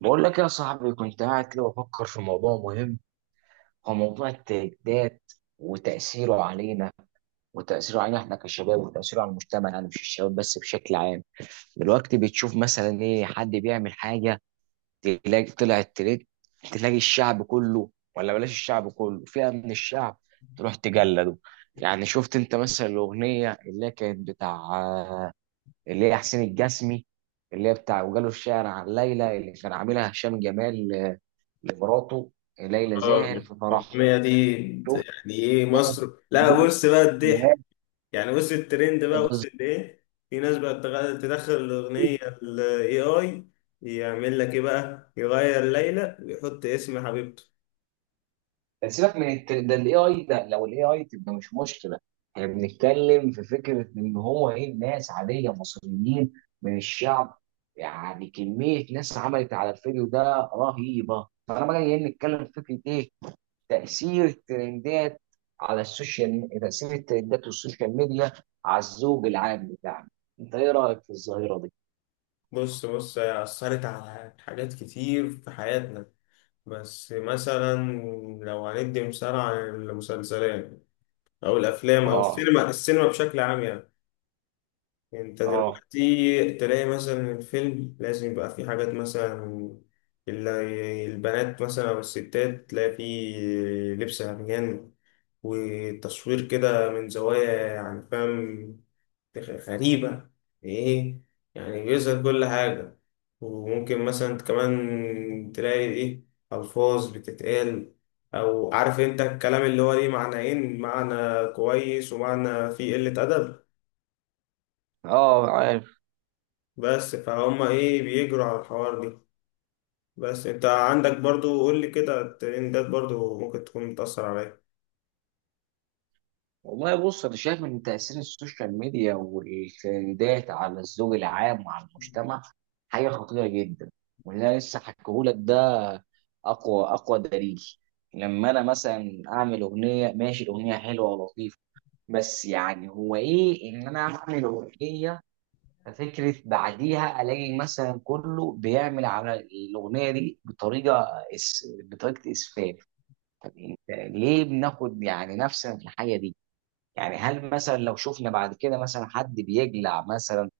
بقول لك يا صاحبي، كنت قاعد كده بفكر في موضوع مهم. هو موضوع التهديدات وتأثيره علينا. وتأثيره علينا احنا كشباب، وتأثيره على المجتمع. يعني مش الشباب بس، بشكل عام. دلوقتي بتشوف مثلا ايه، حد بيعمل حاجة تلاقي طلع الترند، تلاقي الشعب كله، ولا بلاش الشعب كله، فئة من الشعب تروح تجلده. يعني شفت انت مثلا الأغنية اللي هي كانت بتاع، اللي هي حسين الجسمي، اللي هي بتاع وجاله الشعر عن ليلى اللي كان عاملها هشام جمال لمراته، ليلى اه زاهر في فرحهم. التنمية دي شوف يعني ايه مصر؟ لا، بص بقى بقى. الضحك. يعني بص الترند بقى وصل بالظبط. لايه؟ في ناس بقى تدخل الأغنية الاي اي، يعمل لك ايه بقى؟ يغير ليلى ويحط اسم حبيبته. سيبك من ده الاي اي ده، لو الاي اي تبقى مش مشكله. احنا بنتكلم في فكره ان هو ايه، ناس عاديه مصريين من الشعب. يعني كميه ناس عملت على الفيديو ده رهيبه، فانا بقى جاي نتكلم في فكره ايه تاثير الترندات على السوشيال، تاثير الترندات والسوشيال ميديا على الذوق العام بتاعنا. انت ايه رايك في الظاهره دي؟ بص هي أثرت على حاجات كتير في حياتنا، بس مثلا لو هندي مثال عن المسلسلات أو الأفلام أو اه. السينما بشكل عام يعني. انت اه. دلوقتي تلاقي مثلا الفيلم لازم يبقى فيه حاجات مثلا، البنات مثلا او الستات تلاقي فيه لبس عريان، وتصوير كده من زوايا يعني فاهم، غريبة، ايه، يعني بيظهر كل حاجة. وممكن مثلا كمان تلاقي ايه، ألفاظ بتتقال، أو عارف انت الكلام اللي هو ليه معنيين، معنى كويس ومعنى فيه قلة أدب، اه عارف. بس فهم ايه بيجروا على الحوار دي. بس انت عندك برضو، قول لي كده، الترندات برضو ممكن تكون بتأثر عليا؟ والله بص، انا شايف ان تاثير السوشيال ميديا والترندات على الذوق العام وعلى المجتمع حاجه خطيره جدا. واللي انا لسه حكيهولك ده اقوى دليل. لما انا مثلا اعمل اغنيه، ماشي، الاغنيه حلوه ولطيفه، بس يعني هو ايه ان انا اعمل اغنيه، ففكره بعديها الاقي مثلا كله بيعمل على الاغنيه دي بطريقه بطريقه اسفاف. طب انت ليه بناخد يعني نفسنا في الحاجه دي؟ يعني هل مثلا لو شفنا بعد كده مثلا حد بيجلع مثلا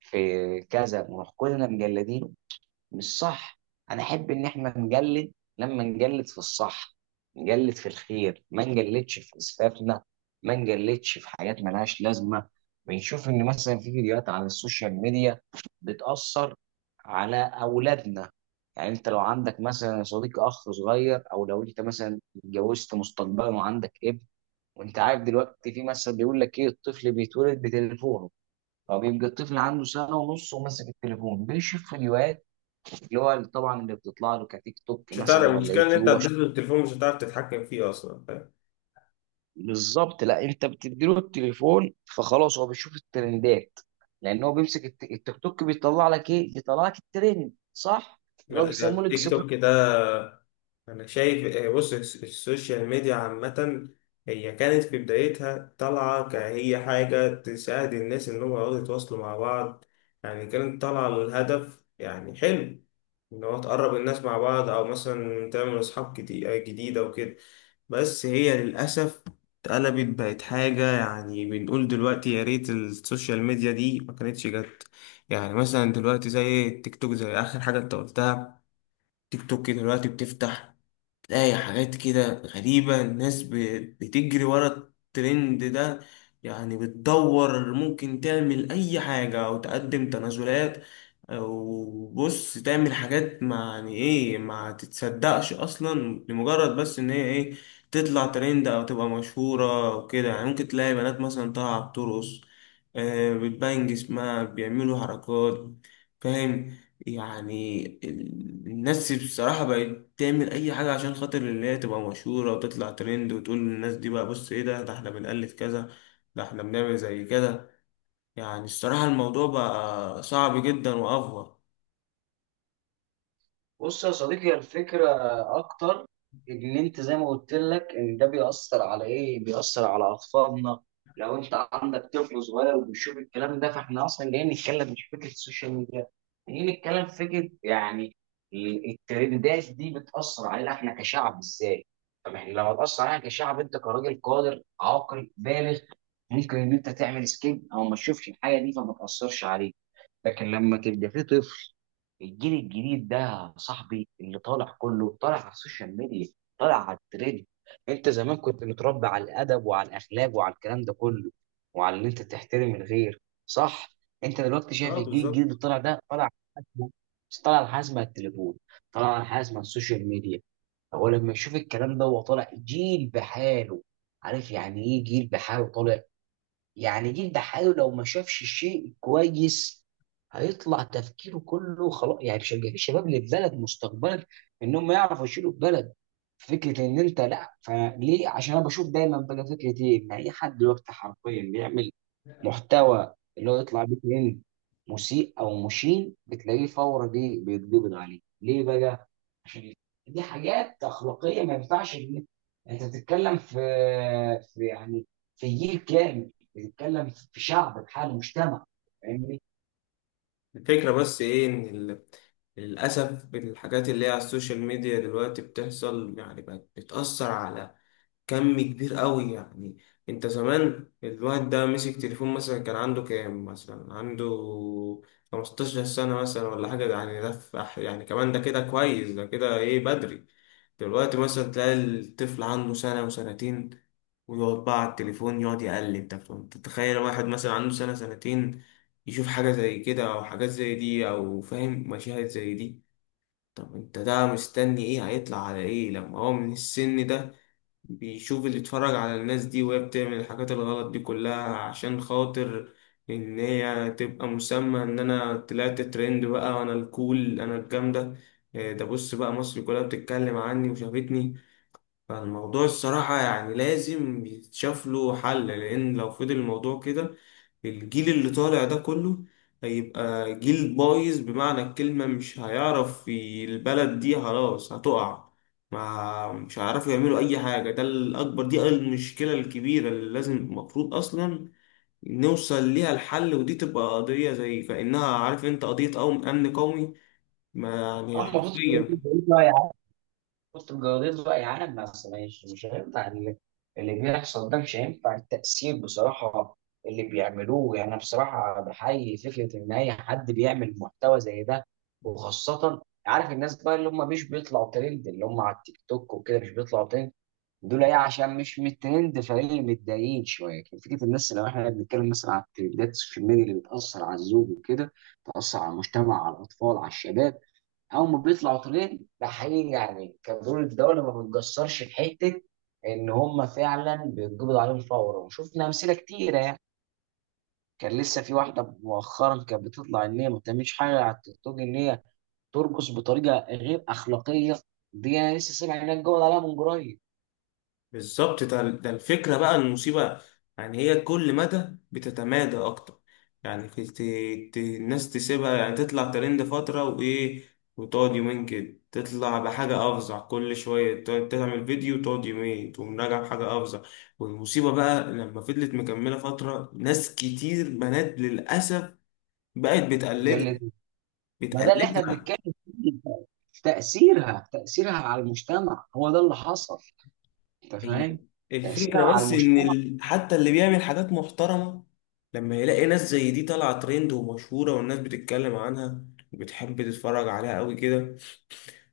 في كذا، ونروح كلنا مجلدين؟ مش صح. انا احب ان احنا نجلد لما نجلد في الصح، نجلد في الخير، ما نجلدش في اسفافنا، ما نجلدش في حاجات ملهاش لازمه. بنشوف ان مثلا في فيديوهات على السوشيال ميديا بتاثر على اولادنا. يعني انت لو عندك مثلا يا صديقي اخ صغير، او لو انت مثلا اتجوزت مستقبلا وعندك ابن، وانت عارف دلوقتي في مثل بيقول لك ايه، الطفل بيتولد بتليفونه. هو بيبقى الطفل عنده سنه ونص وماسك التليفون بيشوف فيديوهات، اللي هو طبعا اللي بتطلع له كتيك توك مش هتعرف، مثلا ولا المشكلة ان انت يوتيوب هتدوس التليفون مش هتعرف تتحكم فيه اصلا، فاهم؟ بالظبط. لا انت بتديله التليفون فخلاص هو بيشوف الترندات، لان هو بيمسك التيك توك بيطلع لك ايه، بيطلع لك الترند، صح؟ اللي هو بيسموه. تيك توك ده أنا شايف آه. بص السوشيال ميديا عامة هي كانت في بدايتها طالعة كهي حاجة تساعد الناس إن هم يقعدوا يتواصلوا مع بعض. يعني كانت طالعة للهدف يعني حلو، إن هو تقرب الناس مع بعض أو مثلا تعمل أصحاب جديدة وكده. بس هي للأسف اتقلبت بقت حاجة يعني بنقول دلوقتي يا ريت السوشيال ميديا دي ما كانتش جت. يعني مثلا دلوقتي زي التيك توك، زي آخر حاجة أنت قلتها، تيك توك دلوقتي بتفتح تلاقي حاجات كده غريبة، الناس بتجري ورا الترند ده. يعني بتدور ممكن تعمل أي حاجة أو تقدم تنازلات، أو بص تعمل حاجات ما يعني إيه ما تتصدقش أصلا، لمجرد بس إن هي إيه، تطلع ترند أو تبقى مشهورة وكده. يعني ممكن تلاقي بنات مثلا طالعة بترقص آه، بتبان جسمها، بيعملوا حركات، فاهم؟ يعني الناس بصراحة بقت تعمل أي حاجة عشان خاطر اللي هي تبقى مشهورة وتطلع ترند، وتقول للناس دي بقى بص إيه ده، ده إحنا بنألف كذا، ده إحنا بنعمل زي كده. يعني الصراحة الموضوع بقى صعب جدا وأفور. بص يا صديقي، الفكرة أكتر إن أنت زي ما قلت لك إن ده بيأثر على إيه؟ بيأثر على أطفالنا. لو أنت عندك طفل صغير وبيشوف الكلام ده، فإحنا أصلا جايين نتكلم مش فكرة السوشيال ميديا، جايين نتكلم في فكرة يعني الترندات دي بتأثر علينا إحنا كشعب إزاي؟ طب إحنا لو هتأثر علينا كشعب، أنت كراجل قادر عاقل بالغ ممكن إن أنت تعمل سكيب أو ما تشوفش الحاجة دي فما تأثرش عليك. لكن لما تبقى في طفل، الجيل الجديد ده يا صاحبي اللي طالع كله طالع على السوشيال ميديا، طالع على الترند. انت زمان كنت متربي على الادب وعلى الاخلاق وعلى الكلام ده كله، وعلى ان انت تحترم الغير، صح؟ انت دلوقتي شايف اه الجيل الجديد بالظبط. اللي طالع ده طالع على حاجة- طالع على حاجه اسمها التليفون، طالع على حاجه اسمها السوشيال ميديا. هو لما يشوف الكلام ده هو طالع جيل بحاله. عارف يعني ايه جيل بحاله طالع؟ يعني جيل دحاله لو ما شافش الشيء كويس، هيطلع تفكيره كله خلاص، يعني مش هيبقى في شباب للبلد مستقبلا ان هم يعرفوا يشيلوا البلد. فكره ان انت لا فليه، عشان انا بشوف دايما بقى فكره ايه، ان اي حد دلوقتي حرفيا بيعمل محتوى اللي هو يطلع بيه ترند مسيء او مشين، بتلاقيه فورا دي بيتقبض عليه، ليه بقى؟ عشان دي حاجات اخلاقيه، ما ينفعش إن انت تتكلم في، في يعني، في جيل كامل، بتتكلم في شعب بحاله، مجتمع. فاهمني؟ الفكرة بس ايه ان للأسف الحاجات اللي هي على السوشيال ميديا دلوقتي بتحصل يعني بقت بتأثر على كم كبير قوي يعني. انت زمان الواحد ده مسك تليفون مثلا كان عنده كام، مثلا عنده 15 سنة مثلا ولا حاجة، ده يعني ده في يعني كمان ده كده كويس، ده كده ايه بدري. دلوقتي مثلا تلاقي الطفل عنده سنة وسنتين ويقعد بقى على التليفون يقعد يقلب. طب انت تتخيل واحد مثلا عنده سنة سنتين يشوف حاجة زي كده أو حاجات زي دي أو فاهم مشاهد زي دي؟ طب انت ده مستني ايه هيطلع على ايه لما هو من السن ده بيشوف، اللي اتفرج على الناس دي وهي بتعمل الحاجات الغلط دي كلها عشان خاطر ان هي تبقى مسمى ان انا طلعت ترند بقى، وانا الكول انا الجامدة، إيه ده بص بقى مصر كلها بتتكلم عني وشافتني. فالموضوع الصراحة يعني لازم يتشاف له حل، لان لو فضل الموضوع كده الجيل اللي طالع ده كله هيبقى جيل بايظ بمعنى الكلمة، مش هيعرف البلد دي خلاص هتقع، ما مش هيعرفوا يعملوا أي حاجة. ده الأكبر، دي المشكلة الكبيرة اللي لازم المفروض أصلا نوصل ليها الحل، ودي تبقى قضية زي كأنها، عارف أنت، قضية قوم أمن قومي، ما يعني اما بص حرفيا. الجواليز بقى يا عم، بص الجواليز بقى يا عالم، بس مش هينفع اللي بيحصل ده. مش هينفع التأثير بصراحة اللي بيعملوه. يعني أنا بصراحة بحيي فكرة إن أي حد بيعمل محتوى زي ده، وخاصة عارف الناس بقى اللي هم مش بيطلعوا ترند، اللي هم على التيك توك وكده مش بيطلعوا ترند، دول ايه عشان مش من الترند فايه متضايقين شويه. لكن فكره الناس، لو احنا بنتكلم مثلا عن الترندات السوشيال ميديا اللي بتاثر على الزوج وكده، بتاثر على المجتمع، على الاطفال، على الشباب، اول ما بيطلعوا ترند ده حقيقي يعني كدول الدوله ما بتقصرش في حته، ان هم فعلا بيتقبض عليهم فورا. وشفنا امثله كتيره يعني، كان لسه في واحده مؤخرا كانت بتطلع ان هي ما بتعملش حاجه على التيك توك ان هي ترقص بطريقه غير اخلاقيه، دي انا لسه سامع انها اتقبض عليها من قريب. بالظبط، ده الفكرة بقى، المصيبة، يعني هي كل مدى بتتمادى أكتر. يعني الناس تسيبها يعني تطلع ترند فترة وإيه، وتقعد يومين كده تطلع بحاجة أفظع، كل شوية تعمل فيديو وتقعد يومين تقوم راجع بحاجة أفظع. والمصيبة بقى لما فضلت مكملة فترة، ناس كتير بنات للأسف بقت قال لي. بتقلدها، ما ده اللي احنا بتقلدها. بنتكلم فيه، تأثيرها على المجتمع، هو ده اللي حصل. انت هي فاهم؟ تأثيرها الفكرة على بس إن المجتمع. حتى اللي بيعمل حاجات محترمة لما يلاقي ناس زي دي طالعة ترند ومشهورة والناس بتتكلم عنها وبتحب تتفرج عليها قوي كده،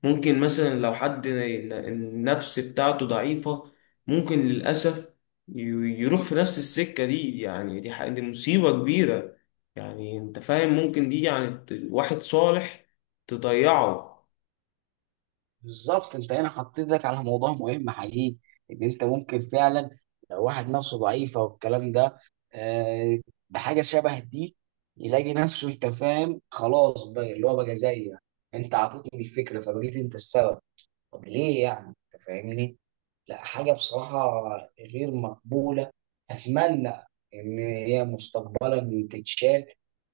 ممكن مثلا لو حد النفس بتاعته ضعيفة ممكن للأسف ي- يروح في نفس السكة دي. يعني دي، دي مصيبة كبيرة. يعني أنت فاهم ممكن دي يعني واحد صالح تضيعه. بالظبط، انت هنا حطيت ايدك على موضوع مهم حقيقي. ان انت ممكن فعلا لو واحد نفسه ضعيفة والكلام ده، آه، بحاجة شبه دي، يلاقي نفسه انت فاهم خلاص بقى اللي هو بقى زيك. انت عطيتني الفكرة فبقيت انت السبب. طب ليه يعني؟ انت فاهمني. لا، حاجة بصراحة غير مقبولة. أتمنى إن هي مستقبلا تتشال.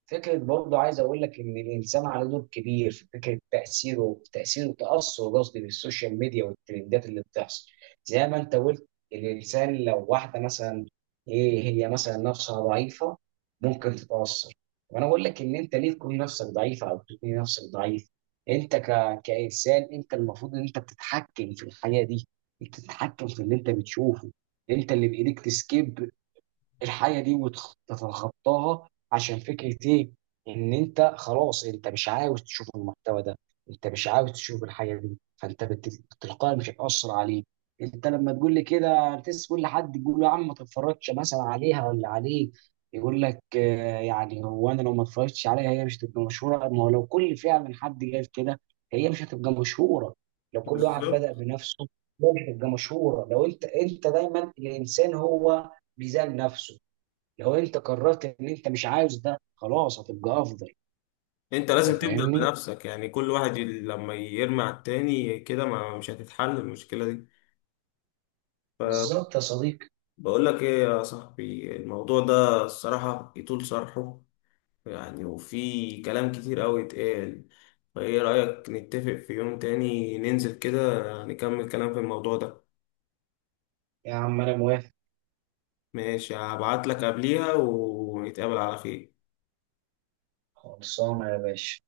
فكرة برضه عايز أقول لك إن الإنسان على دور كبير في فكرة تأثيره، تأثير وتأثر قصدي، بالسوشيال ميديا والترندات اللي بتحصل. زي ما أنت قلت، الإنسان لو واحدة مثلا إيه هي مثلا نفسها ضعيفة، ممكن تتأثر. وأنا أقول لك إن أنت ليه تكون نفسك ضعيفة أو تكون نفسك ضعيف؟ أنت كإنسان أنت المفروض إن أنت بتتحكم في الحياة دي، بتتحكم في اللي انت بتشوفه. انت اللي بايديك تسكيب الحاجه دي وتتخطاها، عشان فكره ايه، ان انت خلاص انت مش عاوز تشوف المحتوى ده، انت مش عاوز تشوف الحاجه دي، تلقائي مش هتاثر عليك. انت لما تقول لي كده، تسال كل حد يقول له يا عم ما تتفرجش مثلا عليها ولا عليه، يقول لك آه، يعني هو انا لو ما اتفرجتش عليها هي مش هتبقى مشهوره، ما هو لو كل فعلا حد قال كده هي مش هتبقى مشهوره. لو كل واحد بالظبط. بدأ بنفسه، هي مش هتبقى مشهوره. لو انت، انت دايما الانسان هو ميزان نفسه. لو انت قررت ان انت مش عاوز ده، خلاص هتبقى افضل. انت انت لازم تبدأ فاهمني؟ بنفسك، يعني كل واحد لما يرمي على التاني كده ما مش هتتحل المشكلة دي. بالظبط يا صديقي. بقول لك ايه يا صاحبي، الموضوع ده الصراحة يطول شرحه، يعني وفي كلام كتير قوي اتقال، فايه رأيك نتفق في يوم تاني ننزل كده نكمل كلام في الموضوع ده؟ يا عم انا موافق. ماشي، هبعت لك قبليها ونتقابل على خير. خلصانه يا باشا.